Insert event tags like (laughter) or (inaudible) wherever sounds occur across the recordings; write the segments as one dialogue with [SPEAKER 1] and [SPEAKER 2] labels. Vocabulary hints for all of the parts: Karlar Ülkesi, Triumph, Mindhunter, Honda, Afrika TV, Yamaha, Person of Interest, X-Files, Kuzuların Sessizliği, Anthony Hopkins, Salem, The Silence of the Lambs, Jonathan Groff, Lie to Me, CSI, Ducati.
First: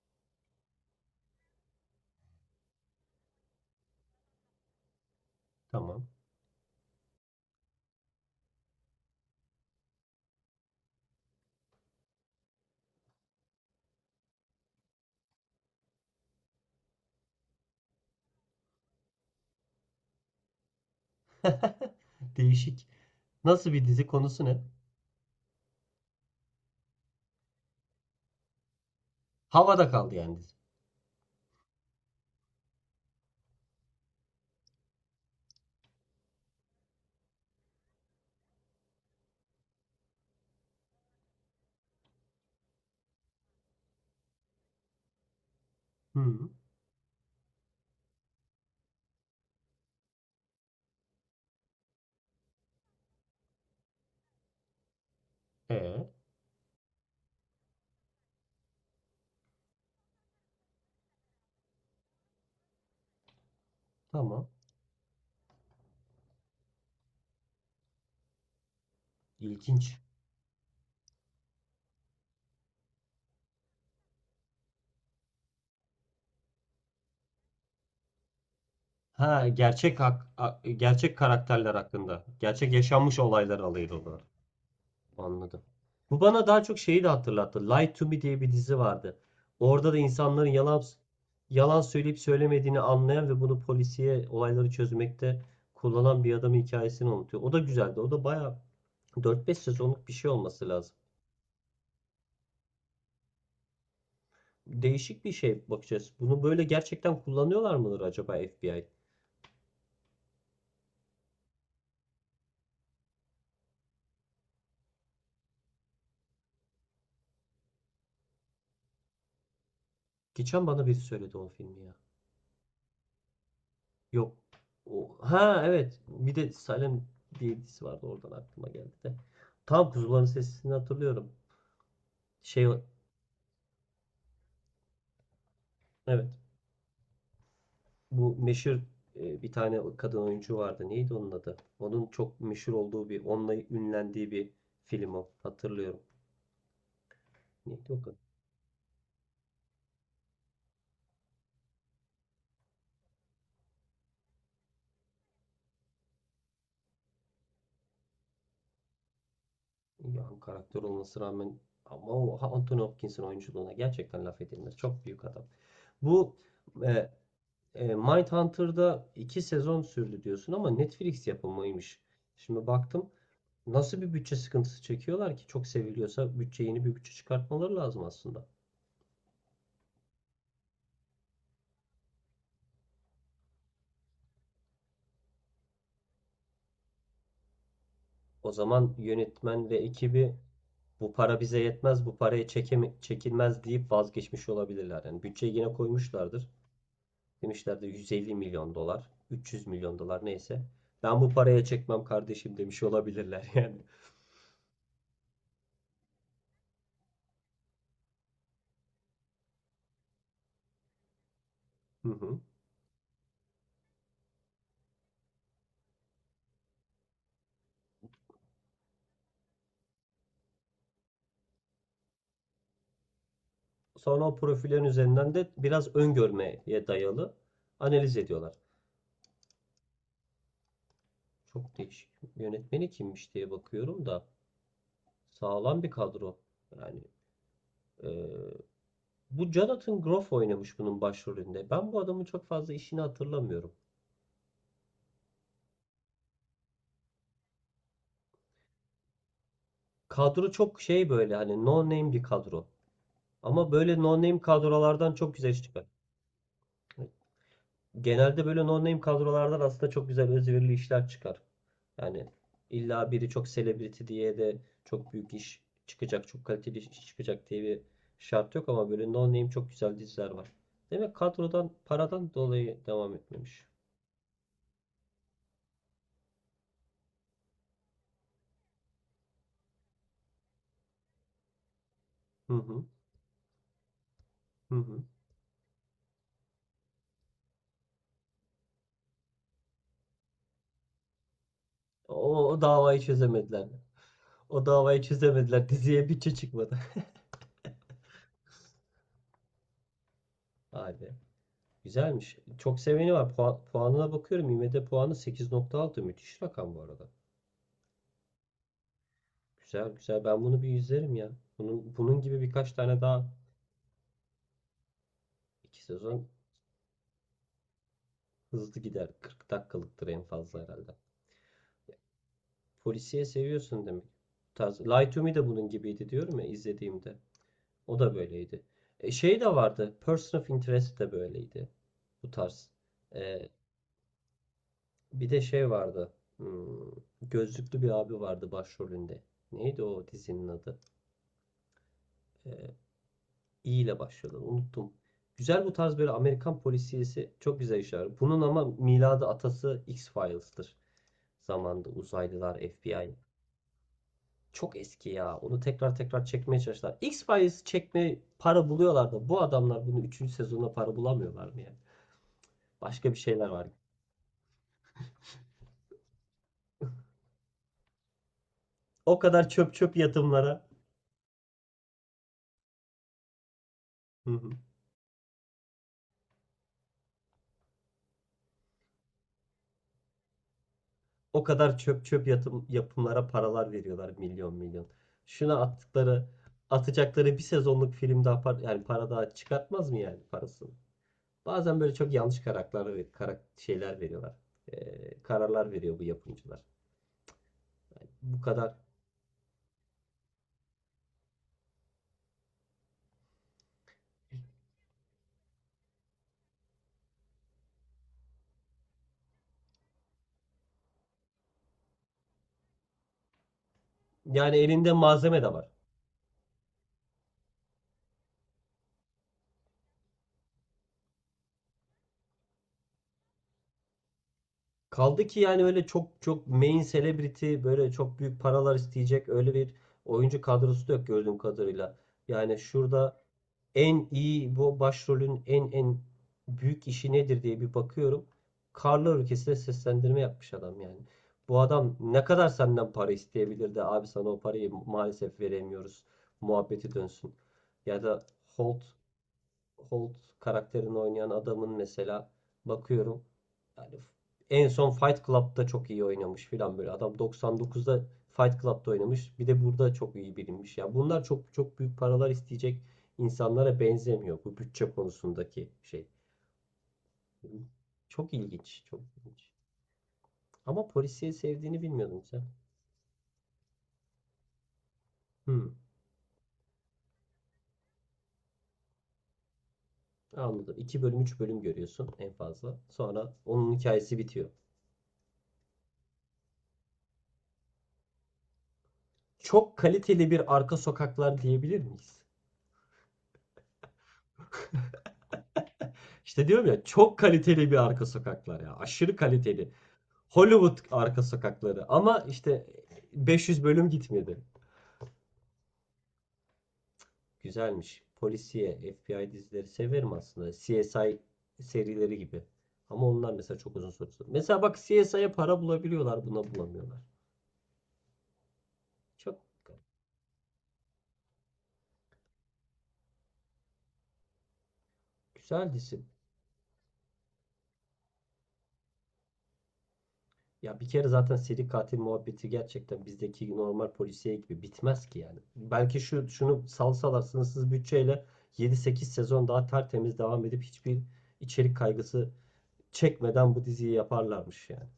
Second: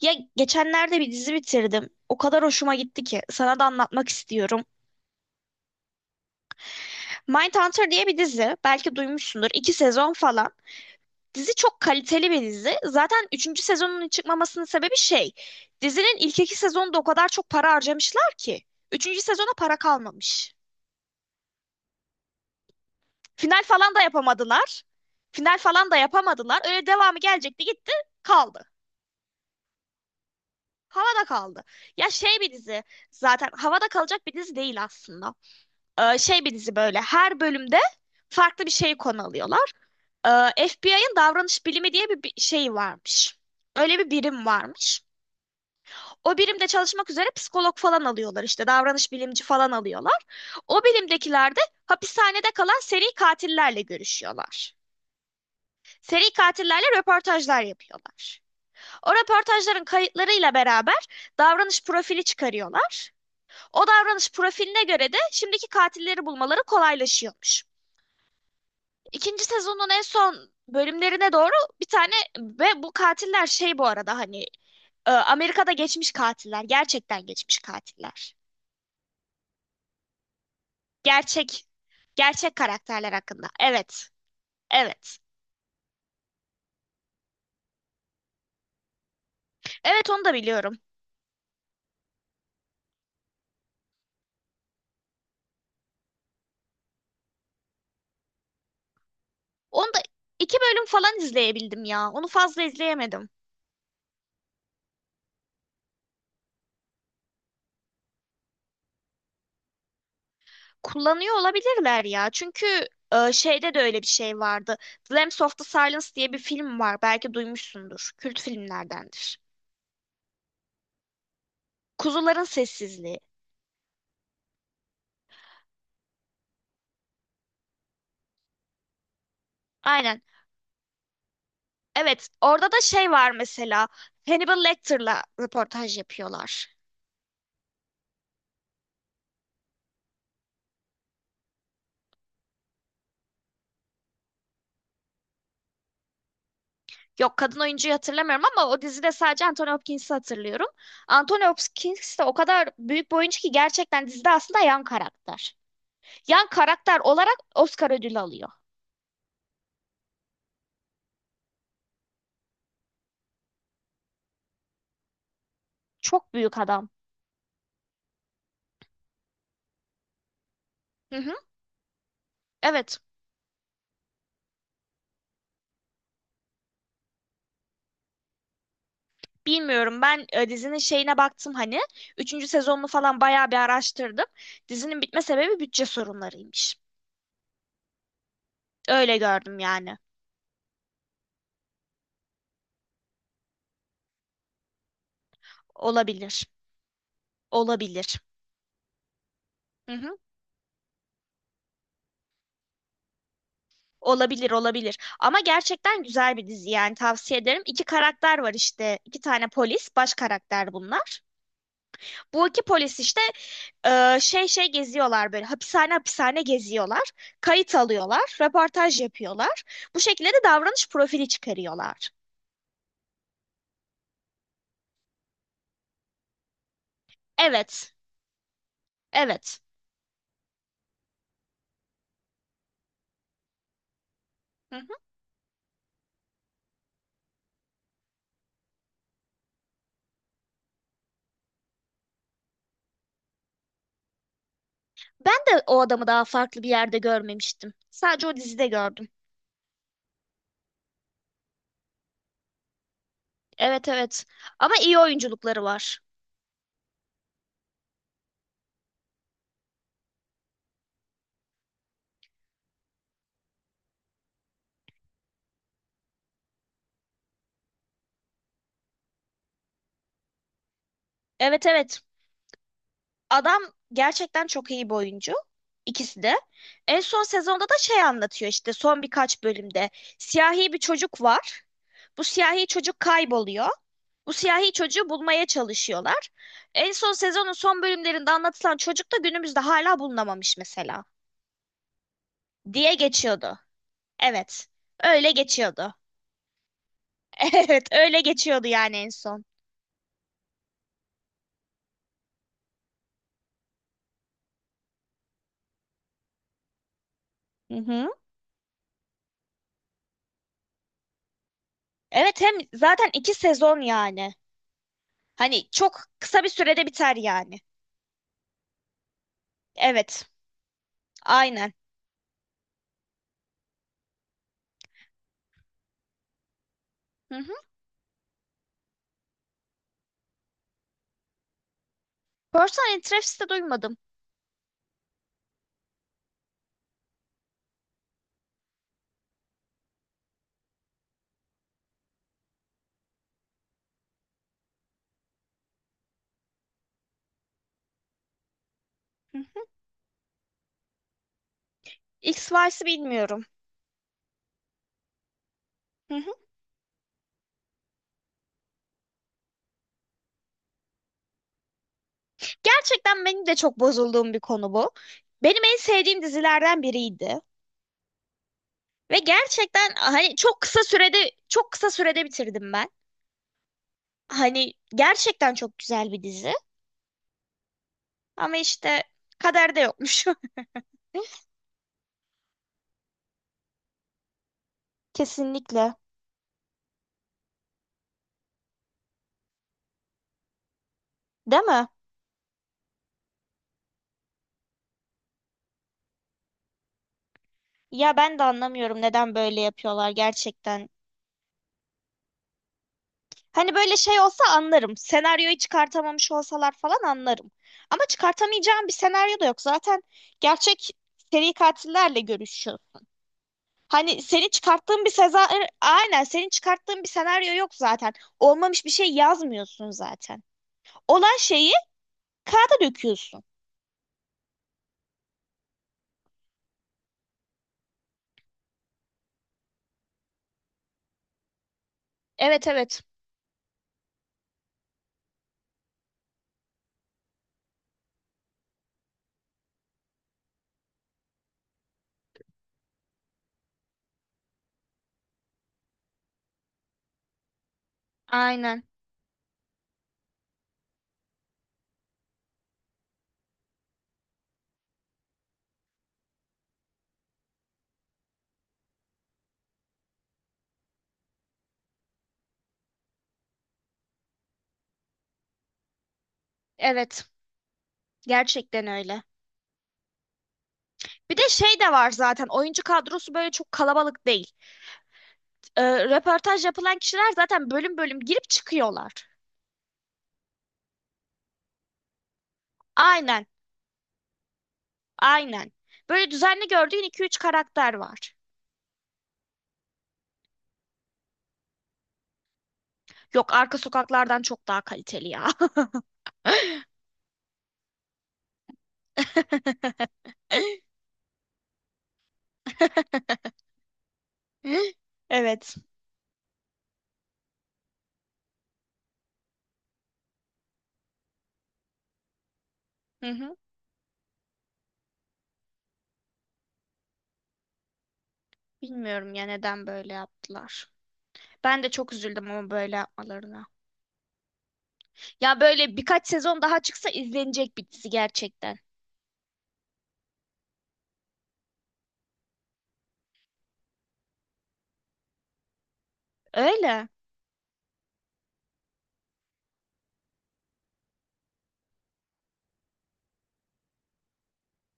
[SPEAKER 1] Ya geçenlerde bir dizi bitirdim. O kadar hoşuma gitti ki sana da anlatmak istiyorum.
[SPEAKER 2] Tamam.
[SPEAKER 1] Mindhunter diye bir dizi. Belki duymuşsundur. İki sezon falan. Dizi çok kaliteli bir dizi. Zaten üçüncü sezonunun çıkmamasının sebebi şey. Dizinin ilk iki sezonunda o kadar çok para harcamışlar ki. Üçüncü sezona para kalmamış.
[SPEAKER 2] (laughs) Değişik.
[SPEAKER 1] Final
[SPEAKER 2] Nasıl bir
[SPEAKER 1] falan da
[SPEAKER 2] dizi? Konusu ne?
[SPEAKER 1] yapamadılar. Final falan da yapamadılar. Öyle devamı gelecekti gitti kaldı.
[SPEAKER 2] Havada kaldı yani dizi.
[SPEAKER 1] Havada kaldı. Ya şey bir dizi. Zaten havada kalacak bir dizi değil aslında. Şey bir dizi, böyle her bölümde farklı bir şeyi konu alıyorlar. FBI'ın davranış bilimi diye bir şey varmış. Öyle bir birim varmış. O
[SPEAKER 2] Hı.
[SPEAKER 1] birimde çalışmak üzere psikolog falan alıyorlar, işte davranış bilimci falan alıyorlar. O birimdekiler de hapishanede kalan seri katillerle görüşüyorlar.
[SPEAKER 2] E,
[SPEAKER 1] Seri katillerle röportajlar yapıyorlar. O röportajların kayıtlarıyla beraber davranış profili çıkarıyorlar. O davranış
[SPEAKER 2] tamam.
[SPEAKER 1] profiline göre de şimdiki katilleri bulmaları kolaylaşıyormuş. İkinci sezonun
[SPEAKER 2] İlginç.
[SPEAKER 1] en son bölümlerine doğru bir tane ve bu katiller şey, bu arada hani, Amerika'da geçmiş katiller. Gerçekten geçmiş katiller.
[SPEAKER 2] Ha, gerçek
[SPEAKER 1] Gerçek
[SPEAKER 2] karakterler hakkında.
[SPEAKER 1] gerçek
[SPEAKER 2] Gerçek
[SPEAKER 1] karakterler
[SPEAKER 2] yaşanmış
[SPEAKER 1] hakkında.
[SPEAKER 2] olaylar
[SPEAKER 1] Evet.
[SPEAKER 2] alıyordu.
[SPEAKER 1] Evet.
[SPEAKER 2] Anladım. Bu bana daha çok şeyi de hatırlattı. Lie to Me diye bir dizi vardı. Orada da
[SPEAKER 1] Evet, onu da
[SPEAKER 2] insanların
[SPEAKER 1] biliyorum.
[SPEAKER 2] yalan söyleyip söylemediğini anlayan ve bunu polisiye olayları çözmekte kullanan bir adamın hikayesini anlatıyor. O da güzeldi. O da bayağı 4-5
[SPEAKER 1] Onu da
[SPEAKER 2] sezonluk bir şey
[SPEAKER 1] iki
[SPEAKER 2] olması
[SPEAKER 1] bölüm
[SPEAKER 2] lazım.
[SPEAKER 1] falan izleyebildim ya. Onu fazla izleyemedim.
[SPEAKER 2] Değişik bir şey bakacağız. Bunu böyle gerçekten kullanıyorlar mıdır acaba FBI?
[SPEAKER 1] Kullanıyor olabilirler ya. Çünkü şeyde de öyle bir şey vardı. The Lambs of the Silence diye bir film var. Belki duymuşsundur. Kült filmlerdendir.
[SPEAKER 2] Geçen bana biri söyledi o filmi ya.
[SPEAKER 1] Kuzuların Sessizliği.
[SPEAKER 2] Yok. O, ha evet. Bir de Salem diye bir dizisi vardı. Oradan aklıma geldi de. Tam
[SPEAKER 1] Aynen.
[SPEAKER 2] Kuzuların Sessizliğini hatırlıyorum.
[SPEAKER 1] Evet,
[SPEAKER 2] Şey,
[SPEAKER 1] orada da şey var mesela. Hannibal Lecter'la röportaj
[SPEAKER 2] evet
[SPEAKER 1] yapıyorlar.
[SPEAKER 2] bu meşhur, bir tane kadın oyuncu vardı. Neydi onun adı? Onun çok meşhur olduğu bir, onunla ünlendiği bir film o. Hatırlıyorum.
[SPEAKER 1] Yok, kadın
[SPEAKER 2] Neydi
[SPEAKER 1] oyuncuyu
[SPEAKER 2] o kadın?
[SPEAKER 1] hatırlamıyorum ama o dizide sadece Anthony Hopkins'i hatırlıyorum. Anthony Hopkins de o kadar büyük bir oyuncu ki gerçekten dizide aslında yan karakter. Yan karakter olarak Oscar ödülü alıyor.
[SPEAKER 2] Yani karakter olmasına rağmen ama o Anthony Hopkins'in oyunculuğuna gerçekten laf edilmez. Çok büyük adam.
[SPEAKER 1] Çok
[SPEAKER 2] Bu
[SPEAKER 1] büyük adam.
[SPEAKER 2] e, Mindhunter'da iki sezon sürdü diyorsun ama
[SPEAKER 1] Hı
[SPEAKER 2] Netflix
[SPEAKER 1] hı.
[SPEAKER 2] yapımıymış. Şimdi
[SPEAKER 1] Evet.
[SPEAKER 2] baktım, nasıl bir bütçe sıkıntısı çekiyorlar ki? Çok seviliyorsa bütçe, yeni bir bütçe çıkartmaları lazım aslında.
[SPEAKER 1] Bilmiyorum ben, dizinin şeyine baktım hani. Üçüncü sezonunu falan bayağı bir araştırdım. Dizinin bitme sebebi bütçe sorunlarıymış.
[SPEAKER 2] O zaman
[SPEAKER 1] Öyle gördüm
[SPEAKER 2] yönetmen ve
[SPEAKER 1] yani.
[SPEAKER 2] ekibi bu para bize yetmez, bu paraya çekilmez deyip vazgeçmiş olabilirler. Yani bütçeye yine
[SPEAKER 1] Olabilir.
[SPEAKER 2] koymuşlardır. Demişlerdir
[SPEAKER 1] Olabilir.
[SPEAKER 2] 150 milyon dolar, 300
[SPEAKER 1] Hı
[SPEAKER 2] milyon
[SPEAKER 1] hı.
[SPEAKER 2] dolar neyse. Ben bu paraya çekmem kardeşim demiş olabilirler yani.
[SPEAKER 1] Olabilir olabilir, ama gerçekten güzel bir dizi yani, tavsiye ederim. İki karakter var, işte iki tane polis baş karakter bunlar.
[SPEAKER 2] (laughs) Hı hı.
[SPEAKER 1] Bu iki polis işte şey geziyorlar, böyle hapishane hapishane geziyorlar. Kayıt alıyorlar, röportaj yapıyorlar. Bu şekilde de davranış profili çıkarıyorlar.
[SPEAKER 2] Sonra o profillerin üzerinden de biraz öngörmeye dayalı
[SPEAKER 1] Evet,
[SPEAKER 2] analiz ediyorlar.
[SPEAKER 1] evet.
[SPEAKER 2] Çok değişik. Yönetmeni kimmiş diye bakıyorum da
[SPEAKER 1] Hı hı.
[SPEAKER 2] sağlam bir kadro. Yani eee, bu Jonathan Groff oynamış bunun başrolünde. Ben bu adamın çok fazla işini hatırlamıyorum.
[SPEAKER 1] Ben de o adamı daha farklı bir yerde görmemiştim. Sadece o dizide gördüm.
[SPEAKER 2] Kadro çok şey, böyle hani no name bir kadro. Ama
[SPEAKER 1] Evet,
[SPEAKER 2] böyle no
[SPEAKER 1] evet,
[SPEAKER 2] name
[SPEAKER 1] ama iyi
[SPEAKER 2] kadrolardan çok güzel
[SPEAKER 1] oyunculukları
[SPEAKER 2] iş çıkar.
[SPEAKER 1] var.
[SPEAKER 2] Hani genelde böyle no name kadrolardan aslında çok güzel özverili işler çıkar. Yani illa biri çok celebrity diye de çok büyük iş çıkacak, çok kaliteli iş çıkacak diye bir şart yok, ama böyle no name çok güzel diziler var. Demek
[SPEAKER 1] Evet,
[SPEAKER 2] kadrodan,
[SPEAKER 1] evet.
[SPEAKER 2] paradan dolayı devam
[SPEAKER 1] Adam
[SPEAKER 2] etmemiş.
[SPEAKER 1] gerçekten çok iyi bir oyuncu. İkisi de. En son sezonda da şey anlatıyor, işte son birkaç bölümde. Siyahi bir çocuk var. Bu
[SPEAKER 2] Hı
[SPEAKER 1] siyahi
[SPEAKER 2] hı,
[SPEAKER 1] çocuk kayboluyor. Bu siyahi
[SPEAKER 2] hı hı.
[SPEAKER 1] çocuğu bulmaya çalışıyorlar. En son sezonun son bölümlerinde anlatılan çocuk da günümüzde hala bulunamamış mesela.
[SPEAKER 2] O, o
[SPEAKER 1] Diye
[SPEAKER 2] davayı
[SPEAKER 1] geçiyordu.
[SPEAKER 2] çözemediler. O
[SPEAKER 1] Evet.
[SPEAKER 2] davayı
[SPEAKER 1] Öyle
[SPEAKER 2] çözemediler. (laughs)
[SPEAKER 1] geçiyordu.
[SPEAKER 2] Diziye bütçe çıkmadı.
[SPEAKER 1] (laughs) Evet, öyle geçiyordu yani en son.
[SPEAKER 2] (laughs) Vay, güzelmiş. Çok seveni var. Puan, puanına bakıyorum. IMDb puanı 8,6. Müthiş rakam bu arada.
[SPEAKER 1] Hı hı.
[SPEAKER 2] Güzel güzel. Ben bunu bir izlerim ya. Bunun, bunun
[SPEAKER 1] Evet,
[SPEAKER 2] gibi
[SPEAKER 1] hem
[SPEAKER 2] birkaç tane
[SPEAKER 1] zaten
[SPEAKER 2] daha.
[SPEAKER 1] iki sezon yani. Hani
[SPEAKER 2] İki
[SPEAKER 1] çok
[SPEAKER 2] sezon
[SPEAKER 1] kısa bir sürede biter yani.
[SPEAKER 2] hızlı gider. 40 dakikalıktır en
[SPEAKER 1] Evet.
[SPEAKER 2] fazla herhalde.
[SPEAKER 1] Aynen.
[SPEAKER 2] Polisiye seviyorsun demek. Bu tarz. Lie to Me de bunun gibiydi diyorum ya, izlediğimde.
[SPEAKER 1] Hı hı.
[SPEAKER 2] O da böyleydi. Şey de vardı. Person of Interest de böyleydi. Bu tarz.
[SPEAKER 1] Person interest'i de
[SPEAKER 2] E,
[SPEAKER 1] duymadım.
[SPEAKER 2] Bir de şey vardı. Hmm, gözlüklü bir abi vardı başrolünde. Neydi o dizinin adı? Ee, İ ile başladı, unuttum. Güzel, bu tarz böyle Amerikan polisiyesi çok güzel işler. Bunun ama miladı,
[SPEAKER 1] Hı hı.
[SPEAKER 2] atası X-Files'tır. Zamanında uzaylılar,
[SPEAKER 1] XY'si
[SPEAKER 2] FBI.
[SPEAKER 1] bilmiyorum.
[SPEAKER 2] Çok eski ya. Onu tekrar
[SPEAKER 1] Hı
[SPEAKER 2] tekrar
[SPEAKER 1] hı.
[SPEAKER 2] çekmeye çalıştılar. X-Files çekme para buluyorlar da bu adamlar bunu üçüncü sezonda para bulamıyorlar mı ya? Başka bir
[SPEAKER 1] Gerçekten benim
[SPEAKER 2] şeyler
[SPEAKER 1] de
[SPEAKER 2] var.
[SPEAKER 1] çok bozulduğum bir konu bu. Benim en sevdiğim dizilerden biriydi. Ve
[SPEAKER 2] O kadar çöp
[SPEAKER 1] gerçekten
[SPEAKER 2] çöp
[SPEAKER 1] hani
[SPEAKER 2] yatımlara.
[SPEAKER 1] çok kısa sürede bitirdim ben.
[SPEAKER 2] Hı hı.
[SPEAKER 1] Hani gerçekten çok güzel bir dizi. Ama işte kaderde yokmuş.
[SPEAKER 2] O
[SPEAKER 1] (laughs)
[SPEAKER 2] kadar çöp çöp yatım, yapımlara paralar veriyorlar, milyon milyon. Şuna
[SPEAKER 1] Kesinlikle.
[SPEAKER 2] attıkları, atacakları bir sezonluk film daha yani para daha çıkartmaz mı yani, parasını?
[SPEAKER 1] Değil
[SPEAKER 2] Bazen
[SPEAKER 1] mi?
[SPEAKER 2] böyle çok yanlış karakterler ve şeyler veriyorlar. Kararlar veriyor bu yapımcılar.
[SPEAKER 1] Ya ben
[SPEAKER 2] Bu
[SPEAKER 1] de
[SPEAKER 2] kadar.
[SPEAKER 1] anlamıyorum, neden böyle yapıyorlar gerçekten. Hani böyle şey olsa anlarım. Senaryoyu çıkartamamış olsalar falan anlarım. Ama çıkartamayacağım bir senaryo da yok. Zaten gerçek seri katillerle görüşüyorsun. Hani senin
[SPEAKER 2] Yani elinde
[SPEAKER 1] çıkarttığın bir
[SPEAKER 2] malzeme
[SPEAKER 1] seza
[SPEAKER 2] de var.
[SPEAKER 1] Aynen, senin çıkarttığın bir senaryo yok zaten. Olmamış bir şey yazmıyorsun zaten. Olan şeyi kağıda döküyorsun.
[SPEAKER 2] Kaldı ki yani öyle çok çok main celebrity, böyle çok büyük paralar isteyecek öyle bir oyuncu kadrosu da yok gördüğüm kadarıyla. Yani
[SPEAKER 1] Evet, evet.
[SPEAKER 2] şurada en iyi, bu başrolün en büyük işi nedir diye bir bakıyorum. Karlar Ülkesi'ne seslendirme yapmış adam yani. Bu adam ne kadar senden para isteyebilirdi abi, sana o parayı maalesef veremiyoruz muhabbeti dönsün. Ya da
[SPEAKER 1] Aynen.
[SPEAKER 2] Holt Holt karakterini oynayan adamın mesela bakıyorum, yani en son Fight Club'da çok iyi oynamış filan böyle. Adam 99'da Fight Club'da oynamış. Bir de burada çok iyi bilinmiş. Ya bunlar çok çok büyük paralar isteyecek insanlara benzemiyor bu bütçe konusundaki şey.
[SPEAKER 1] Evet.
[SPEAKER 2] Çok ilginç,
[SPEAKER 1] Gerçekten
[SPEAKER 2] çok
[SPEAKER 1] öyle.
[SPEAKER 2] ilginç. Ama polisiye
[SPEAKER 1] Bir de şey
[SPEAKER 2] sevdiğini
[SPEAKER 1] de var,
[SPEAKER 2] bilmiyordum sen.
[SPEAKER 1] zaten oyuncu kadrosu böyle çok kalabalık değil.
[SPEAKER 2] Hmm,
[SPEAKER 1] Ee, Röportaj yapılan kişiler zaten bölüm bölüm girip çıkıyorlar.
[SPEAKER 2] anladım. İki bölüm, 3 bölüm görüyorsun en fazla. Sonra
[SPEAKER 1] Aynen,
[SPEAKER 2] onun hikayesi bitiyor.
[SPEAKER 1] aynen. Böyle düzenli gördüğün iki üç karakter var.
[SPEAKER 2] Çok kaliteli bir arka sokaklar diyebilir miyiz?
[SPEAKER 1] Yok, arka sokaklardan çok daha kaliteli ya.
[SPEAKER 2] İşte diyorum ya, çok kaliteli bir arka sokaklar ya. Aşırı kaliteli. Hollywood arka sokakları ama işte 500 bölüm gitmedi.
[SPEAKER 1] (laughs) Evet.
[SPEAKER 2] Güzelmiş. Polisiye, FBI dizileri severim aslında. CSI serileri gibi. Ama
[SPEAKER 1] Hı
[SPEAKER 2] onlar
[SPEAKER 1] hı.
[SPEAKER 2] mesela çok uzun sürdü. Mesela bak, CSI'ye para bulabiliyorlar, buna bulamıyorlar.
[SPEAKER 1] Bilmiyorum
[SPEAKER 2] Çok
[SPEAKER 1] ya, neden böyle yaptılar. Ben de çok üzüldüm ama böyle yapmalarına. Ya
[SPEAKER 2] güzel
[SPEAKER 1] böyle
[SPEAKER 2] dizi.
[SPEAKER 1] birkaç sezon daha çıksa izlenecek bir dizi gerçekten.
[SPEAKER 2] Ya bir kere zaten seri katil muhabbeti gerçekten bizdeki normal polisiye gibi bitmez ki yani. Belki şu, şunu
[SPEAKER 1] Öyle.
[SPEAKER 2] salsalar sınırsız bütçeyle yedi sekiz sezon daha tertemiz devam edip hiçbir içerik kaygısı çekmeden bu diziyi yaparlarmış yani.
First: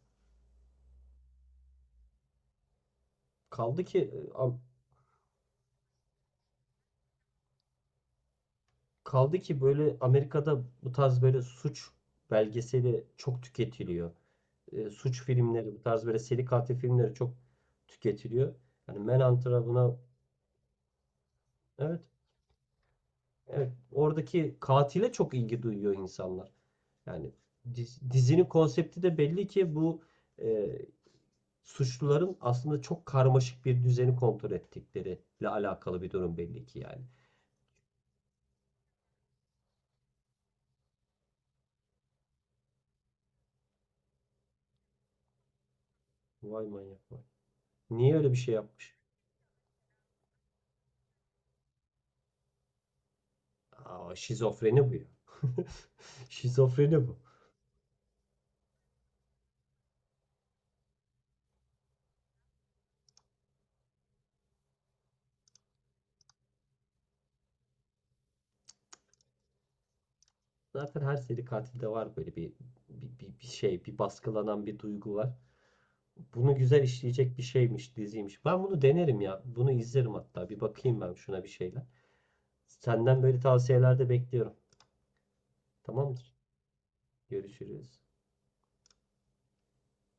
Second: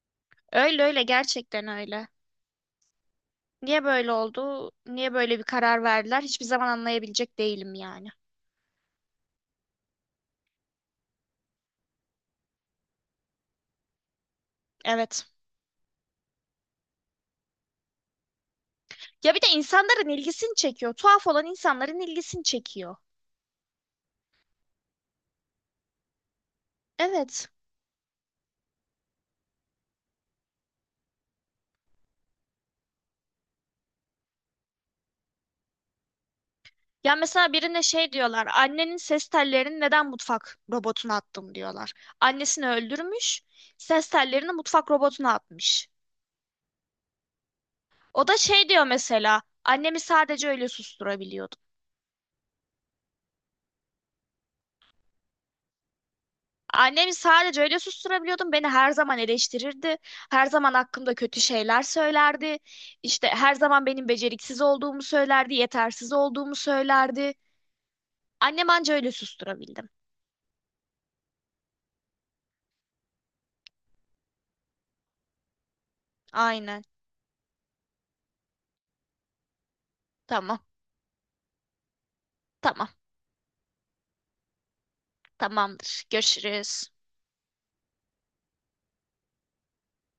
[SPEAKER 1] Öyle öyle, gerçekten öyle. Niye
[SPEAKER 2] Kaldı ki
[SPEAKER 1] böyle
[SPEAKER 2] e, am-
[SPEAKER 1] oldu? Niye böyle bir karar verdiler? Hiçbir zaman anlayabilecek değilim yani.
[SPEAKER 2] Kaldı ki böyle Amerika'da bu tarz böyle suç belgeseli çok tüketiliyor. Suç
[SPEAKER 1] Evet.
[SPEAKER 2] filmleri, bu tarz böyle seri katil filmleri çok tüketiliyor. Yani
[SPEAKER 1] Ya bir de
[SPEAKER 2] Manhunter'a, buna,
[SPEAKER 1] insanların ilgisini çekiyor. Tuhaf olan insanların
[SPEAKER 2] evet.
[SPEAKER 1] ilgisini çekiyor.
[SPEAKER 2] Evet, oradaki katile çok ilgi duyuyor insanlar. Yani
[SPEAKER 1] Evet.
[SPEAKER 2] dizinin konsepti de belli ki bu, e, suçluların aslında çok karmaşık bir düzeni kontrol ettikleriyle alakalı bir durum belli ki yani.
[SPEAKER 1] Ya mesela birine şey diyorlar. Annenin ses tellerini neden mutfak robotuna attım, diyorlar. Annesini öldürmüş. Ses tellerini mutfak robotuna atmış.
[SPEAKER 2] Vay manyak vay. Niye
[SPEAKER 1] O
[SPEAKER 2] öyle
[SPEAKER 1] da
[SPEAKER 2] bir şey
[SPEAKER 1] şey diyor
[SPEAKER 2] yapmış?
[SPEAKER 1] mesela. Annemi sadece öyle susturabiliyordum.
[SPEAKER 2] Aa, şizofreni bu ya. (laughs) Şizofreni
[SPEAKER 1] Annemi
[SPEAKER 2] bu.
[SPEAKER 1] sadece öyle susturabiliyordum. Beni her zaman eleştirirdi. Her zaman hakkımda kötü şeyler söylerdi. İşte her zaman benim beceriksiz olduğumu söylerdi, yetersiz olduğumu söylerdi. Annem anca öyle susturabildi.
[SPEAKER 2] Zaten her seri katilde var böyle bir şey, bir baskılanan bir duygu var. Bunu güzel
[SPEAKER 1] Aynen.
[SPEAKER 2] işleyecek bir şeymiş, diziymiş. Ben bunu denerim ya. Bunu izlerim hatta.
[SPEAKER 1] Tamam.
[SPEAKER 2] Bir bakayım ben şuna bir şeyler.
[SPEAKER 1] Tamam.
[SPEAKER 2] Senden böyle tavsiyelerde bekliyorum.
[SPEAKER 1] Tamamdır.
[SPEAKER 2] Tamamdır.
[SPEAKER 1] Görüşürüz.
[SPEAKER 2] Görüşürüz.